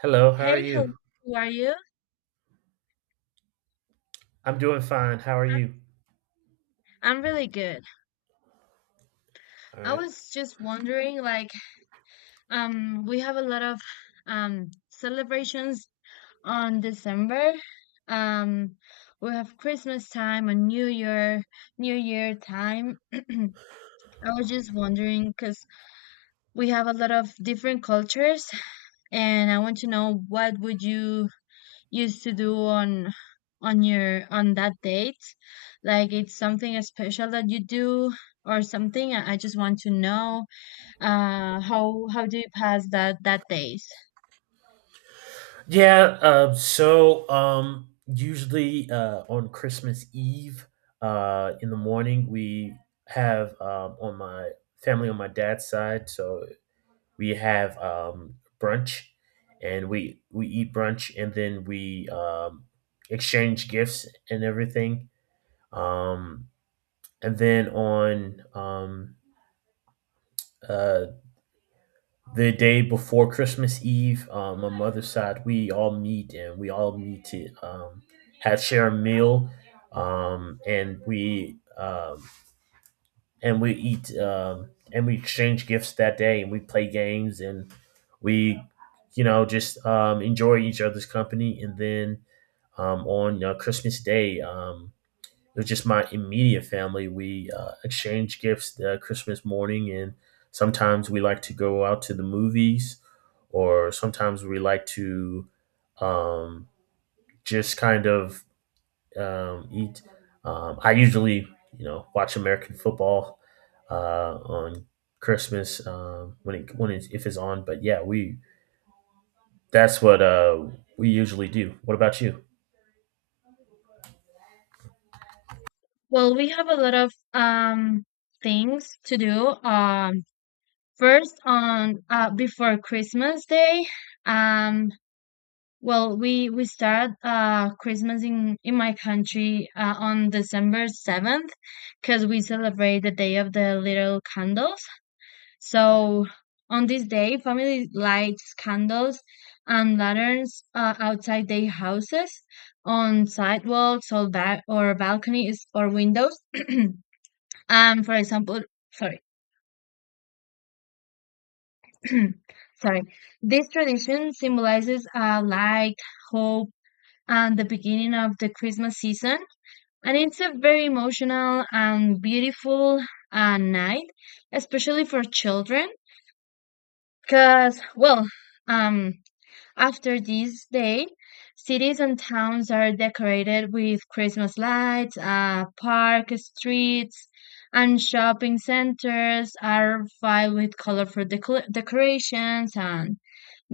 Hello, how are Hey, hello, you? how are you? I'm doing fine. How are I- you? I'm really good. I was just wondering, we have a lot of celebrations on December. Um, we have Christmas time and New Year, New Year time. I was just wondering because we have a lot of different cultures, and I want to know what would you used to do on your on that date? Like it's something special that you do or something. I just want to know how do you pass that days? Yeah, so usually on Christmas Eve in the morning, we have on my family on my dad's side, so we have brunch and we eat brunch and then we exchange gifts and everything. Um, and then on uh, the day before Christmas Eve, my mother's side, we all meet and we all meet to have share a meal, um, and we um, and we eat and we exchange gifts that day, and we play games, and we just enjoy each other's company. And then on Christmas Day, with just my immediate family, we exchange gifts Christmas morning, and sometimes we like to go out to the movies, or sometimes we like to um, just kind of eat. I usually, watch American football on Christmas if it's on. But yeah, we that's what we usually do. What about you? Well, we have a lot of things to do. First on before Christmas Day, um, well, we start Christmas in my country on December 7 because we celebrate the day of the little candles. So on this day, family lights candles and lanterns outside their houses, on sidewalks or balconies or windows. And for example, sorry, sorry, this tradition symbolizes light, hope, and the beginning of the Christmas season. And it's a very emotional and beautiful night, especially for children, because um after this day, cities and towns are decorated with Christmas lights, park streets, and shopping centers are filled with colorful decorations and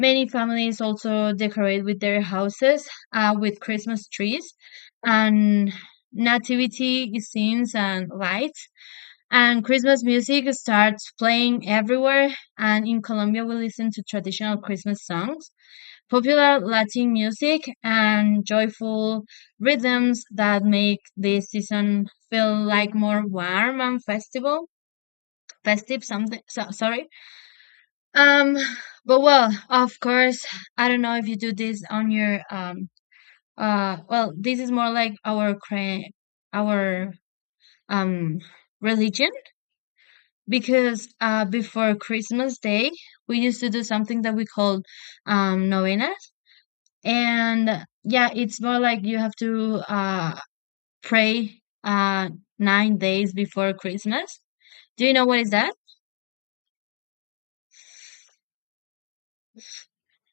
many families also decorate with their houses with Christmas trees and nativity scenes and lights. And Christmas music starts playing everywhere. And in Colombia, we listen to traditional Christmas songs, popular Latin music and joyful rhythms that make the season feel like more warm and festival festive, something. So, sorry um but well, of course, I don't know if you do this on your well, this is more like our our um religion. Because before Christmas Day we used to do something that we called novena. And yeah, it's more like you have to pray uh 9 days before Christmas. Do you know what is that?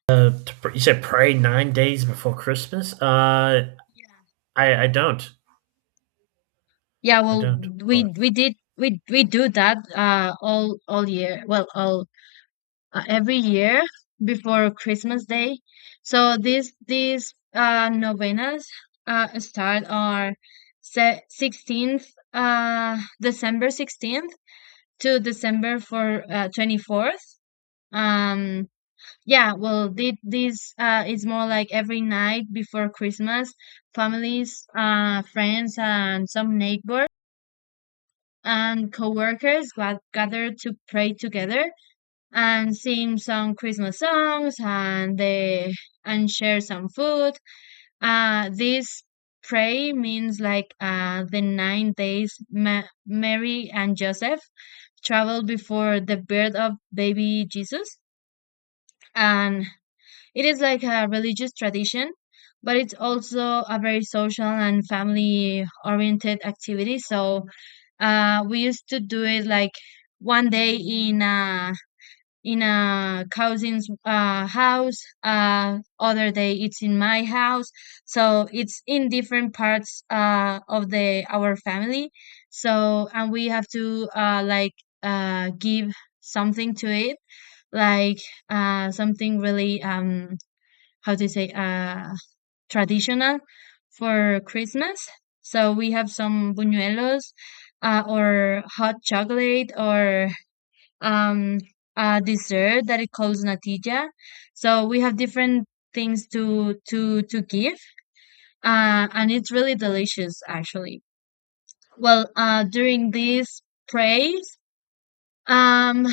You said pray 9 days before Christmas. I don't. Yeah, I well, don't. But we did we do that all year well all every year before Christmas Day. So these novenas start on 16th, December 16th, to December for 24th. um Yeah, well, this is more like every night before Christmas, families, friends, and some neighbors and coworkers got gather to pray together and sing some Christmas songs and they and share some food. This pray means like the 9 days Mary and Joseph traveled before the birth of baby Jesus. And it is like a religious tradition, but it's also a very social and family oriented activity. So we used to do it like one day in a cousin's house, other day it's in my house. So it's in different parts of the our family. So and we have to like give something to it, like something really how to say traditional for Christmas. So we have some buñuelos, or hot chocolate, or um a dessert that it calls natilla. So we have different things to give, and it's really delicious actually. Well, during these praise, um,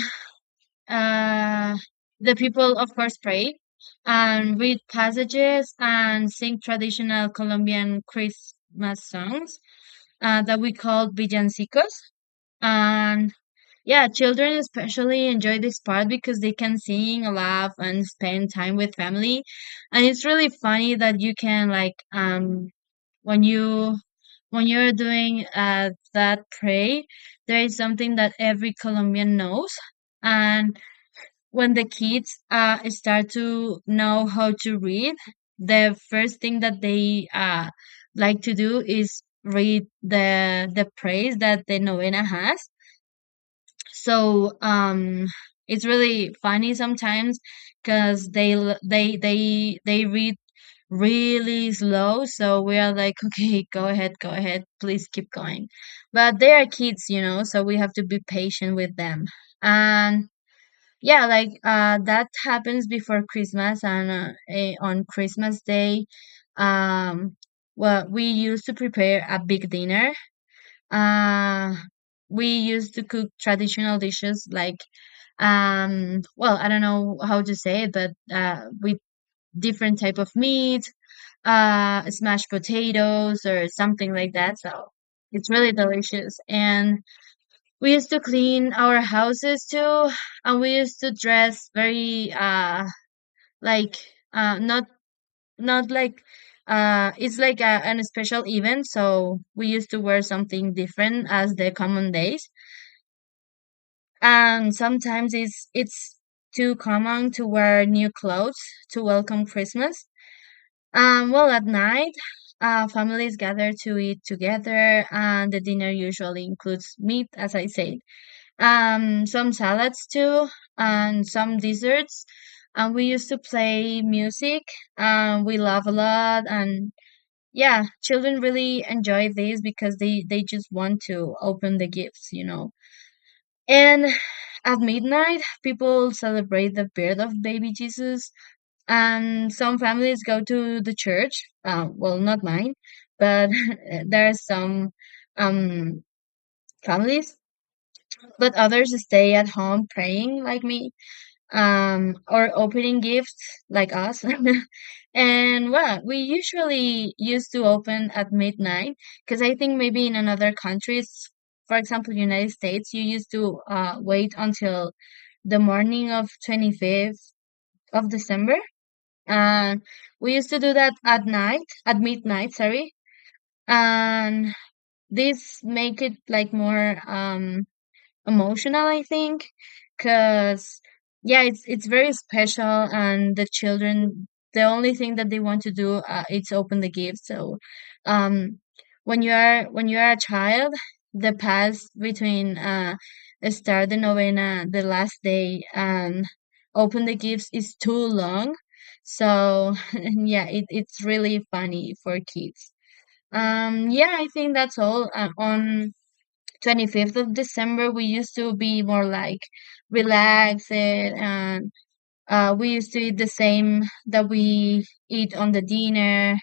Uh, the people, of course, pray and read passages and sing traditional Colombian Christmas songs that we call villancicos. And yeah, children especially enjoy this part because they can sing, laugh, and spend time with family. And it's really funny that you can like when you're doing that pray, there is something that every Colombian knows. And when the kids start to know how to read, the first thing that they like to do is read the praise that the novena has. So it's really funny sometimes because they l- they read really slow. So we are like, okay, go ahead, please keep going. But they are kids, you know, so we have to be patient with them. And yeah, like that happens before Christmas, and on Christmas Day, um, well, we used to prepare a big dinner. Uh, we used to cook traditional dishes like, well, I don't know how to say it, but with different type of meat, smashed potatoes or something like that. So it's really delicious, and we used to clean our houses too, and we used to dress very like not not like it's like an special event, so we used to wear something different as the common days. And sometimes it's too common to wear new clothes to welcome Christmas. Well, at night, families gather to eat together, and the dinner usually includes meat, as I said, some salads too, and some desserts. And we used to play music, and we laugh a lot. And yeah, children really enjoy this because they just want to open the gifts, you know. And at midnight, people celebrate the birth of baby Jesus, and some families go to the church. Well, not mine, but there are some um, families, but others stay at home praying like me, or opening gifts like us. And well, we usually used to open at midnight because I think maybe in another countries, for example, United States, you used to wait until the morning of 25th of December. And we used to do that at night, at midnight, sorry. And this make it like more emotional, I think. Because yeah, it's very special and the children, the only thing that they want to do is open the gift. So um, when you are a child, the pass between start the novena the last day and open the gifts is too long. So yeah it's really funny for kids. Yeah, I think that's all. On 25th of December, we used to be more like relaxed, and we used to eat the same that we eat on the dinner.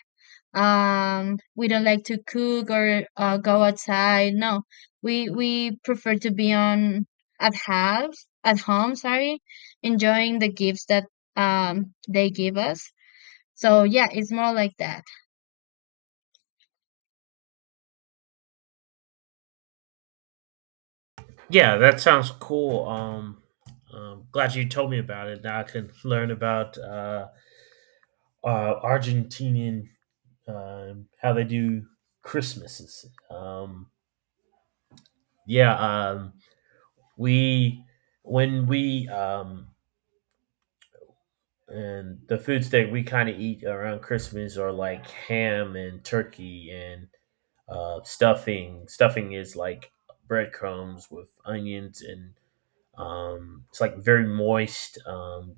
We don't like to cook or go outside. No, we prefer to be on at house, at home. Sorry, enjoying the gifts that they give us. So yeah, it's more like that. yeah, that sounds cool. Glad you told me about it. Now I can learn about Argentinian how they do Christmases. Um, yeah, we when we and the foods that we kind of eat around Christmas are like ham and turkey and stuffing. Stuffing is like breadcrumbs with onions, and it's like very moist.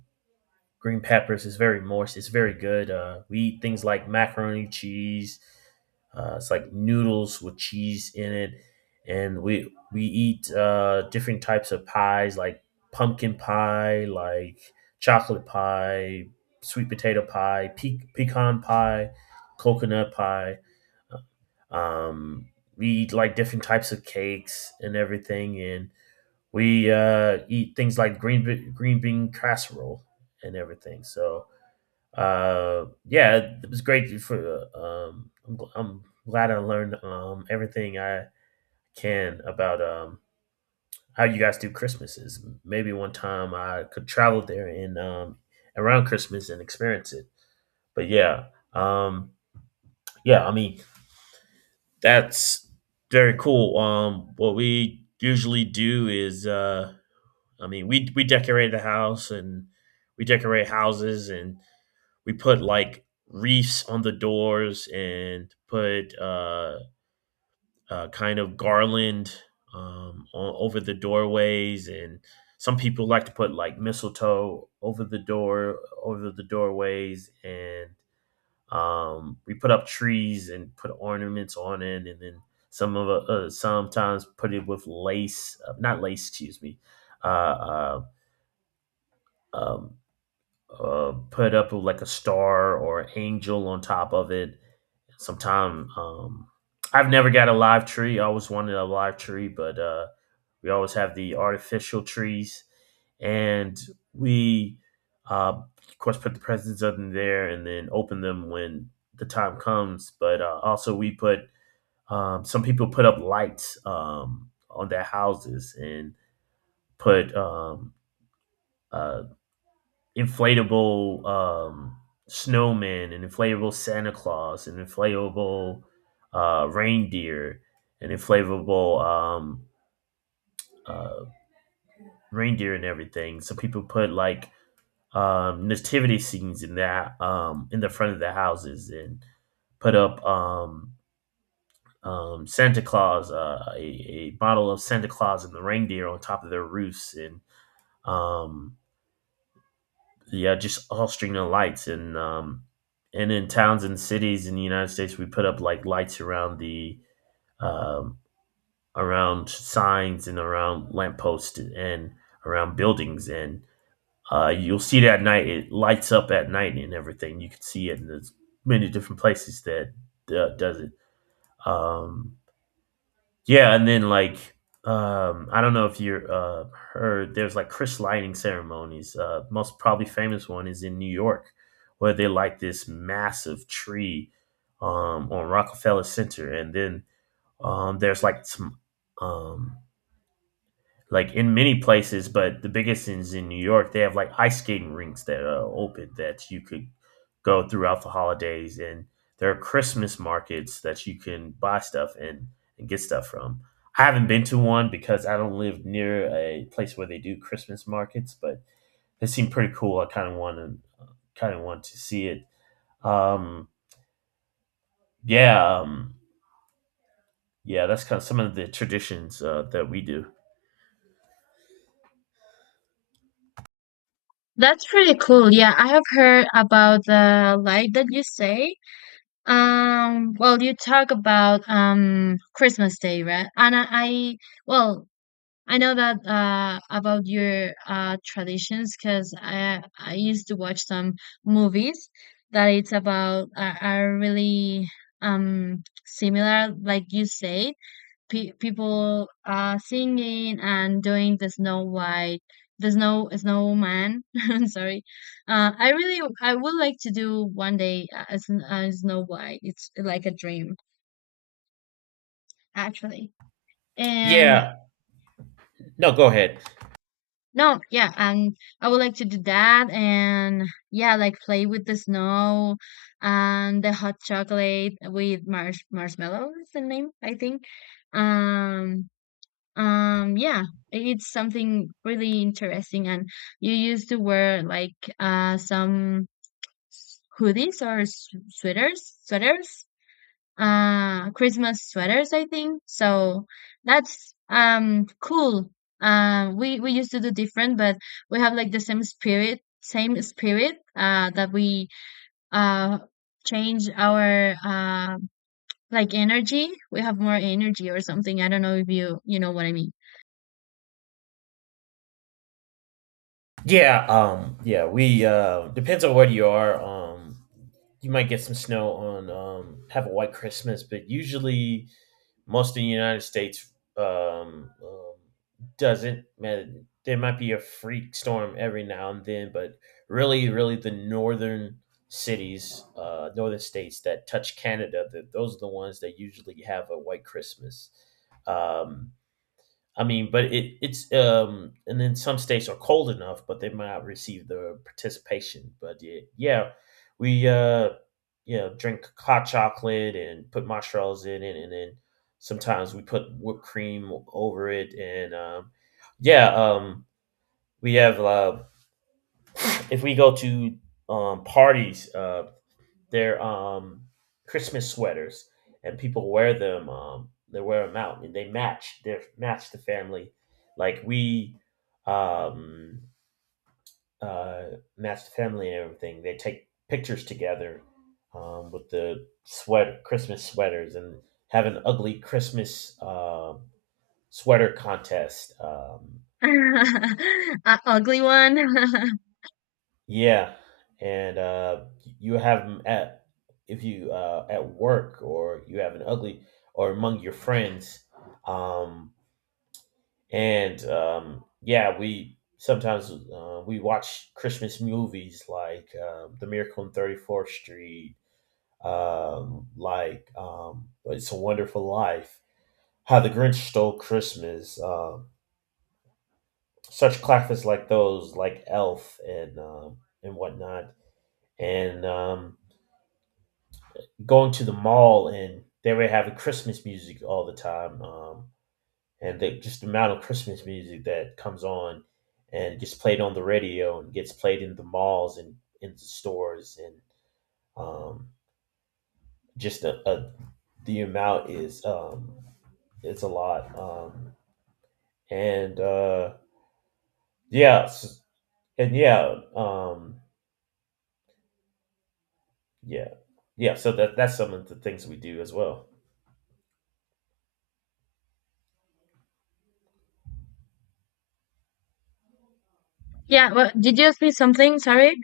Green peppers is very moist. It's very good. We eat things like macaroni cheese. It's like noodles with cheese in it, and we eat different types of pies like pumpkin pie, like chocolate pie, sweet potato pie, pecan pie, coconut pie. Um, we eat like different types of cakes and everything, and we eat things like green bean casserole and everything. So yeah, it was great. I'm glad I learned everything I can about how you guys do Christmases. Maybe one time I could travel there and around Christmas and experience it. But yeah, um, yeah, I mean that's very cool. What we usually do is. I mean, we decorated the house and we decorate houses and we put like wreaths on the doors and put kind of garland over the doorways, and some people like to put like mistletoe over the door over the doorways, and we put up trees and put ornaments on it, and then sometimes put it with lace, not lace, excuse me, uh, uh um, put up like a star or an angel on top of it. Sometime I've never got a live tree. I always wanted a live tree, but we always have the artificial trees, and we of course put the presents up in there and then open them when the time comes. But also, we put some people put up lights on their houses and put uh, inflatable snowmen, an inflatable Santa Claus, an inflatable reindeer, an inflatable uh, reindeer, and everything. So people put like nativity scenes in the front of the houses and put up Santa Claus, a bottle of Santa Claus and the reindeer on top of their roofs, and um, yeah, just all string of lights, and in towns and cities in the United States, we put up like lights around the um around signs, and around lampposts, and around buildings, and you'll see it at night, it lights up at night and everything. You can see it in there's many different places that does it. Um yeah, and then like, I don't know if you're heard, there's like Chris lighting ceremonies. Most probably famous one is in New York, where they light this massive tree on Rockefeller Center, and then there's like some um like in many places, but the biggest is in New York. They have like ice skating rinks that are open that you could go throughout the holidays, and there are Christmas markets that you can buy stuff and get stuff from. I haven't been to one because I don't live near a place where they do Christmas markets, but they seem pretty cool. I kind of want to kind of want to see it. Um, yeah, yeah, that's kind of some of the traditions that we do. That's pretty cool. Yeah, I have heard about the light that you say. Well, you talk about Christmas Day, right? And I well, I know that about your traditions because I used to watch some movies that it's about are really similar, like you said, people are singing and doing the Snow White, the snowman. I'm sorry. I would like to do one day as a Snow White. It's like a dream actually. And Yeah, no, go ahead. no, yeah, and I would like to do that and yeah, like play with the snow and the hot chocolate with marshmallow is the name, I think. Um yeah, it's something really interesting. And you used to wear like some hoodies or sweaters, Christmas sweaters, I think. So that's cool. We used to do different, but we have like the same spirit. That we uh change our like energy. We have more energy or something. I don't know if you know what I mean. Yeah, yeah, we depends on where you are. You might get some snow, on have a white Christmas, but usually most of the United States um, um doesn't. Man, there might be a freak storm every now and then, but really, really the northern states that touch Canada, that those are the ones that usually have a white Christmas. Um I mean, but it it's and then some states are cold enough, but they might not receive the participation. But yeah, yeah, we drink hot chocolate and put marshmallows in it, and then sometimes we put whipped cream over it, and yeah, we have if we go to parties, they're Christmas sweaters, and people wear them. They wear them out, and they match. They match the family. Like we um, uh, match the family and everything. They take pictures together with the sweater, Christmas sweaters, and have an ugly Christmas sweater contest. Ugly one. Yeah, and you have 'em at, if you at work, or you have an ugly, or among your friends, um, and yeah, we sometimes we watch Christmas movies like The Miracle on 34th Street, like It's a Wonderful Life, How the Grinch Stole Christmas, such classics like those, like Elf and whatnot, and going to the mall, and they were having Christmas music all the time. And just the amount of Christmas music that comes on, and gets played on the radio, and gets played in the malls, and in the stores, and um, just the amount is, it's a lot. And yeah, and yeah, yeah, yeah. So that's some of the things we do as well. Yeah, well, did you ask me something? Sorry.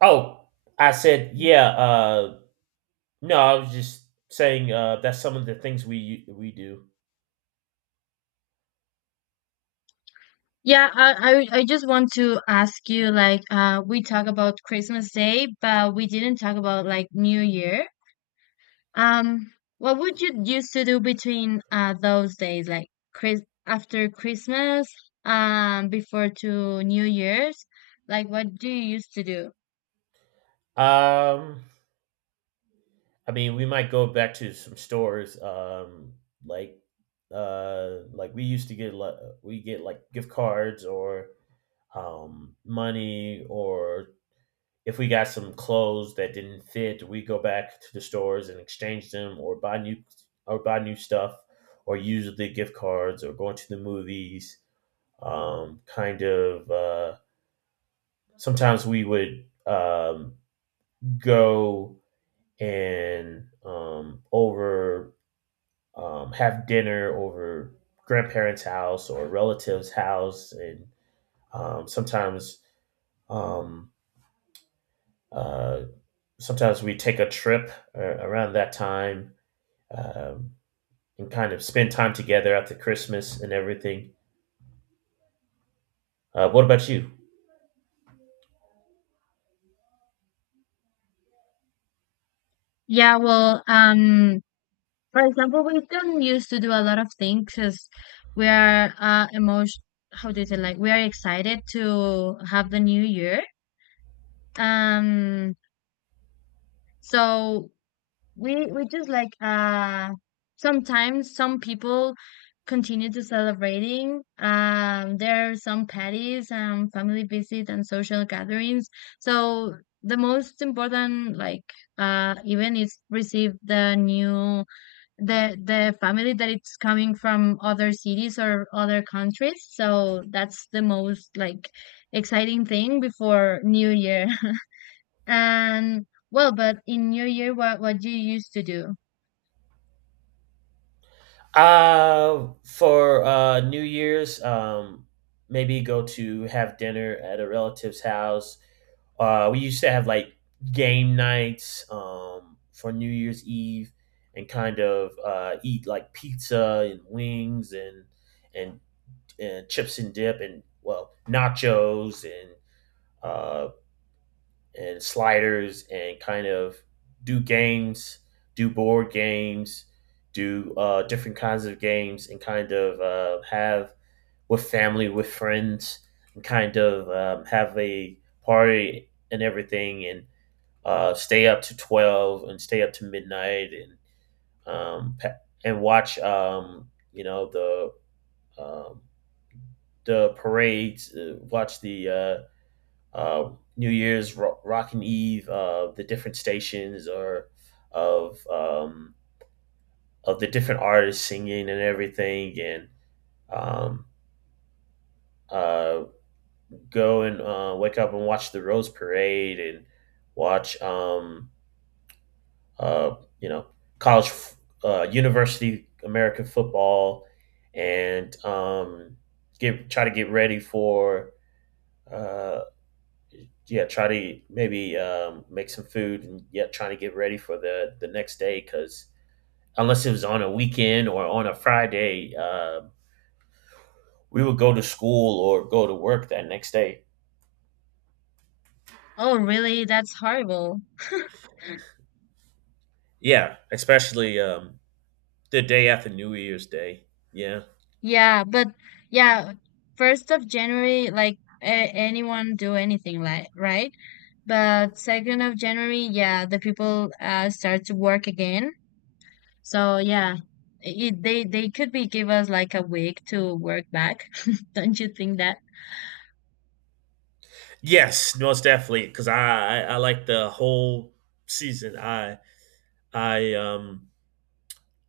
Oh, I said yeah. No, I was just saying that's some of the things we do. Yeah, I just want to ask you like we talk about Christmas Day, but we didn't talk about like New Year. Um, what would you used to do between those days, like Chris after Christmas, before to New Year's? Like what do you used to do? Um, I mean, we might go back to some stores, like like we get like gift cards, or money, or if we got some clothes that didn't fit, we go back to the stores and exchange them, or buy new stuff, or use the gift cards, or going to the movies. Kind of. Sometimes we would go and over have dinner over grandparents' house or relatives' house, and um, sometimes um, uh, sometimes we take a trip around that time, um, and kind of spend time together after Christmas and everything. What about you? Yeah, well, um, for example, we don't used to do a lot of things because we are emotion how do you say, like we are excited to have the new year. Um, so we just like sometimes some people continue to celebrating. Um, there are some parties, um, family visits and social gatherings. So the most important like event is receive the family that it's coming from other cities or other countries. So that's the most like exciting thing before new year. And well, but in new year, what you used to do? For New Year's, maybe go to have dinner at a relative's house. We used to have like game nights for New Year's Eve, and kind of eat like pizza and wings and and chips and dip, and well, nachos uh, and sliders, and kind of do games, do board games, do different kinds of games, and kind of have with family, with friends, and kind of have a party and everything, and stay up to 12 and stay up to midnight, um, and watch, the um, the parades, watch the uh, New Year's, Rockin' Eve, the different stations, or of um, of the different artists singing and everything, and um, uh, go and wake up and watch the Rose Parade, and watch uh, you know college university American football, and get try to get ready, for uh, yeah, try to maybe make some food, and yet trying to get ready for the next day, because unless it was on a weekend or on a Friday, we would go to school or go to work that next day. Oh really, that's horrible. Yeah, especially the day after New Year's Day. Yeah. Yeah, but yeah, 1st of January, like, anyone do anything, like, right. But 2nd of January, yeah, the people start to work again. So yeah, they could be give us like a week to work back. Don't you think that? Yes, most definitely. Because I like the whole season. I um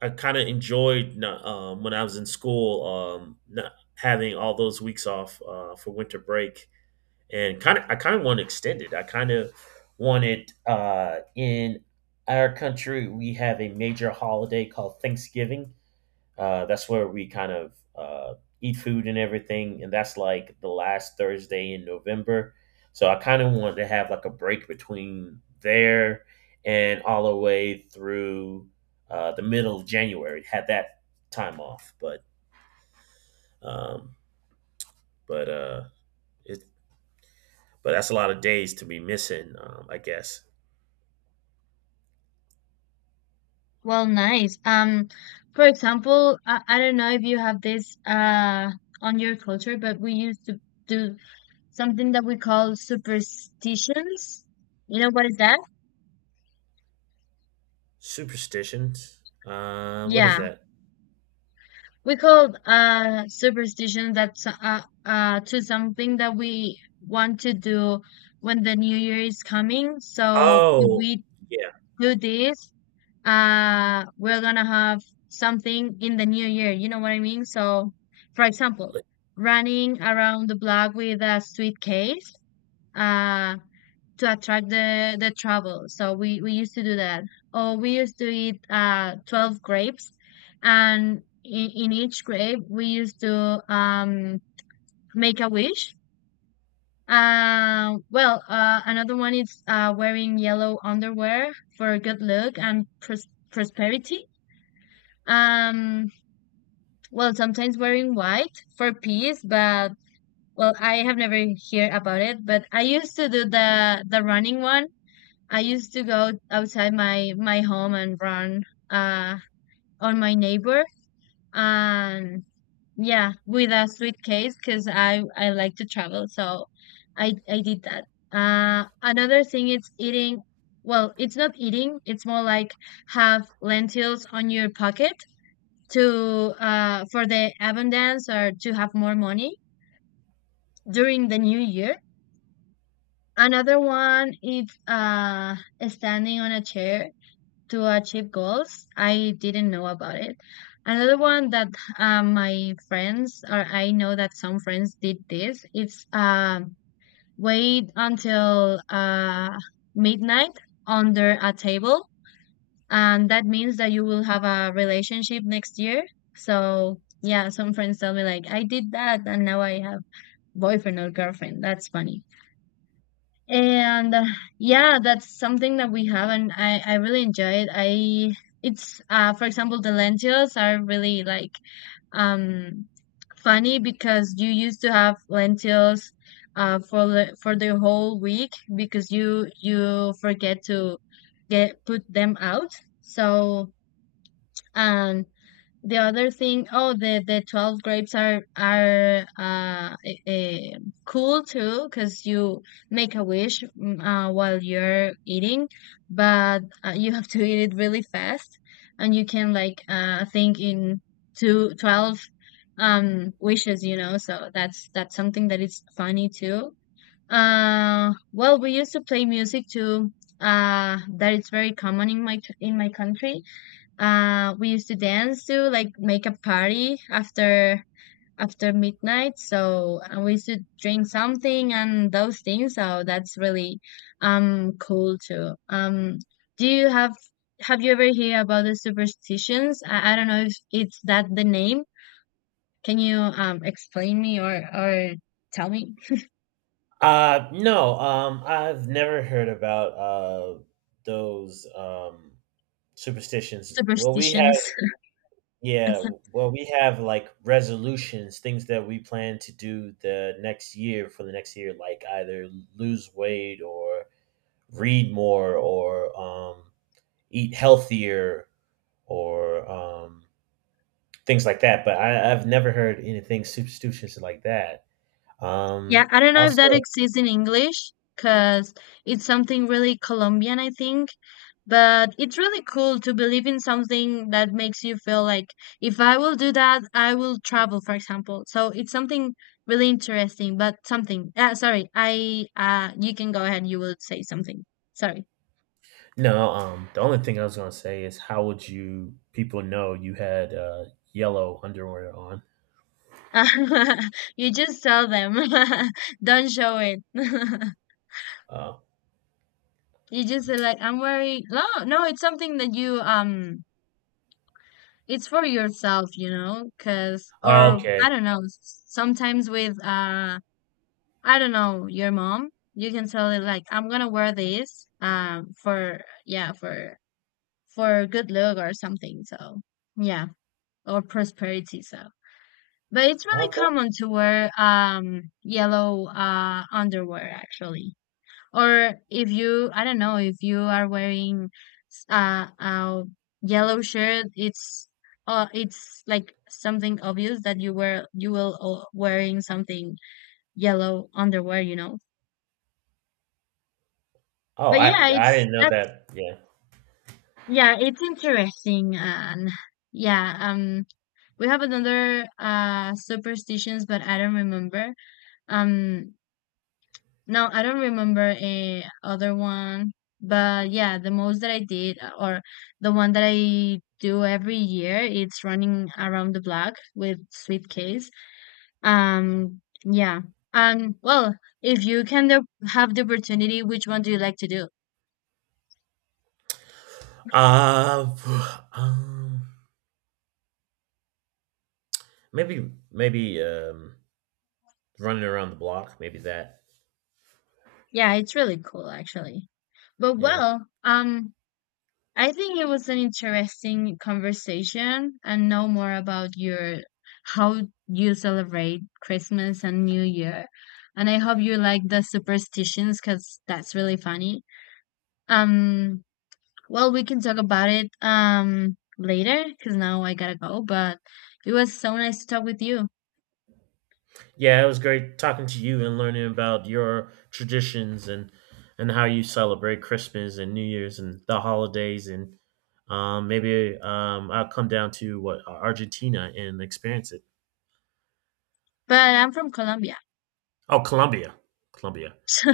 I kind of enjoyed not, when I was in school, not having all those weeks off for winter break, and kind of want to extend it. I kind of wanted In our country, we have a major holiday called Thanksgiving. That's where we kind of eat food and everything, and that's like the last Thursday in November. So I kind of wanted to have like a break between there and all the way through the middle of January. Had that time off, um, but uh, it, but that's a lot of days to be missing, I guess. Well, nice. For example, I don't know if you have this on your culture, but we used to do something that we call superstitions. You know what is that? Superstitions? What is Yeah. that? We call superstition, that's to something that we want to do when the new year is coming. So if Oh, we yeah. do this, we're gonna have something in the new year, you know what I mean. So for example, li- running around the block with a suitcase uh to attract the travel. So we used to do that. Or we used to eat 12 grapes, and in each grape we used to make a wish. Another one is wearing yellow underwear for good luck and prosperity. Um, sometimes wearing white for peace. But well, I have never heard about it. But I used to do the running one. I used to go outside my home and run uh on my neighbor. And yeah, with a suitcase, because I like to travel, so I did that. Another thing is eating, well, it's not eating, it's more like have lentils on your pocket to for the abundance, or to have more money during the new year. Another one is standing on a chair to achieve goals. I didn't know about it. Another one that my friends, or I know that some friends did this. It's wait until midnight under a table, and that means that you will have a relationship next year. So yeah, some friends tell me like, I did that, and now I have boyfriend or girlfriend. That's funny. And yeah, that's something that we have, and I really enjoy it I It's for example, the lentils are really like um funny, because you used to have lentils for for the whole week, because you forget to get put them out. So um the other thing, oh, the 12 grapes are uh cool too, because you make a wish, while you're eating. But you have to eat it really fast, and you can like think in 2 12 wishes, you know. So that's something that is funny too. We used to play music too. That is very common in my country. We used to dance to like make a party after midnight. So we used to drink something and those things. So that's really cool too. Do you have you ever hear about the superstitions? I don't know if it's that the name. Can you explain me, or tell me no, I've never heard about those superstitions. Well, superstitions? yeah, well, we have like resolutions, things that we plan to do the next year for the next year, like either lose weight, or read more, or eat healthier, or things like that. But I've never heard anything superstitious like that. Yeah, Um, I don't know if Also, that exists in English, because it's something really Colombian, I think. But it's really cool to believe in something that makes you feel like, if I will do that, I will travel, for example. So it's something really interesting, but something. Sorry, I you can go ahead, you will say something. Sorry. no. The only thing I was gonna say is, how would you people know you had yellow underwear on? You just tell them. Don't show it. Uh, You just say like, I'm worried. No, no, it's something that you it's for yourself, you know. Because, Oh, or I okay, don't know, sometimes with, I don't know, your mom, you can tell it like, I'm gonna wear this, for, yeah, for good look or something. So, yeah. Or prosperity. So, but it's really okay. common to wear, yellow, underwear actually. Or if you, I don't know, if you are wearing a yellow shirt, it's like something obvious, that you wear you will o- wearing something yellow underwear, you know. Oh, But I yeah, I it's didn't know that's that. Yeah. yeah, it's interesting. And yeah, we have another superstitions, but I don't remember. Um, No, I don't remember a other one, but yeah, the most that I did, or the one that I do every year, it's running around the block with suitcase. Yeah. Well, if you can the, have the opportunity, which one do you like to do? Uh, um, maybe running around the block. Maybe that. Yeah, it's really cool actually. But Yeah. well, I think it was an interesting conversation, and know more about your how you celebrate Christmas and New Year. And I hope you like the superstitions, because that's really funny. Um, well, we can talk about it later, because now I gotta go. But it was so nice to talk with you. Yeah, it was great talking to you and learning about your traditions, and how you celebrate Christmas and New Year's and the holidays, and maybe I'll come down to what Argentina and experience it. But I'm from Colombia. Oh, Colombia, Colombia. So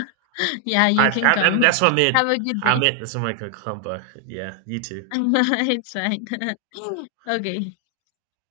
yeah, you can I come. That's what I meant. Have a good I day. meant, that's what I meant. Colombia. Yeah, you too. It's fine. Okay.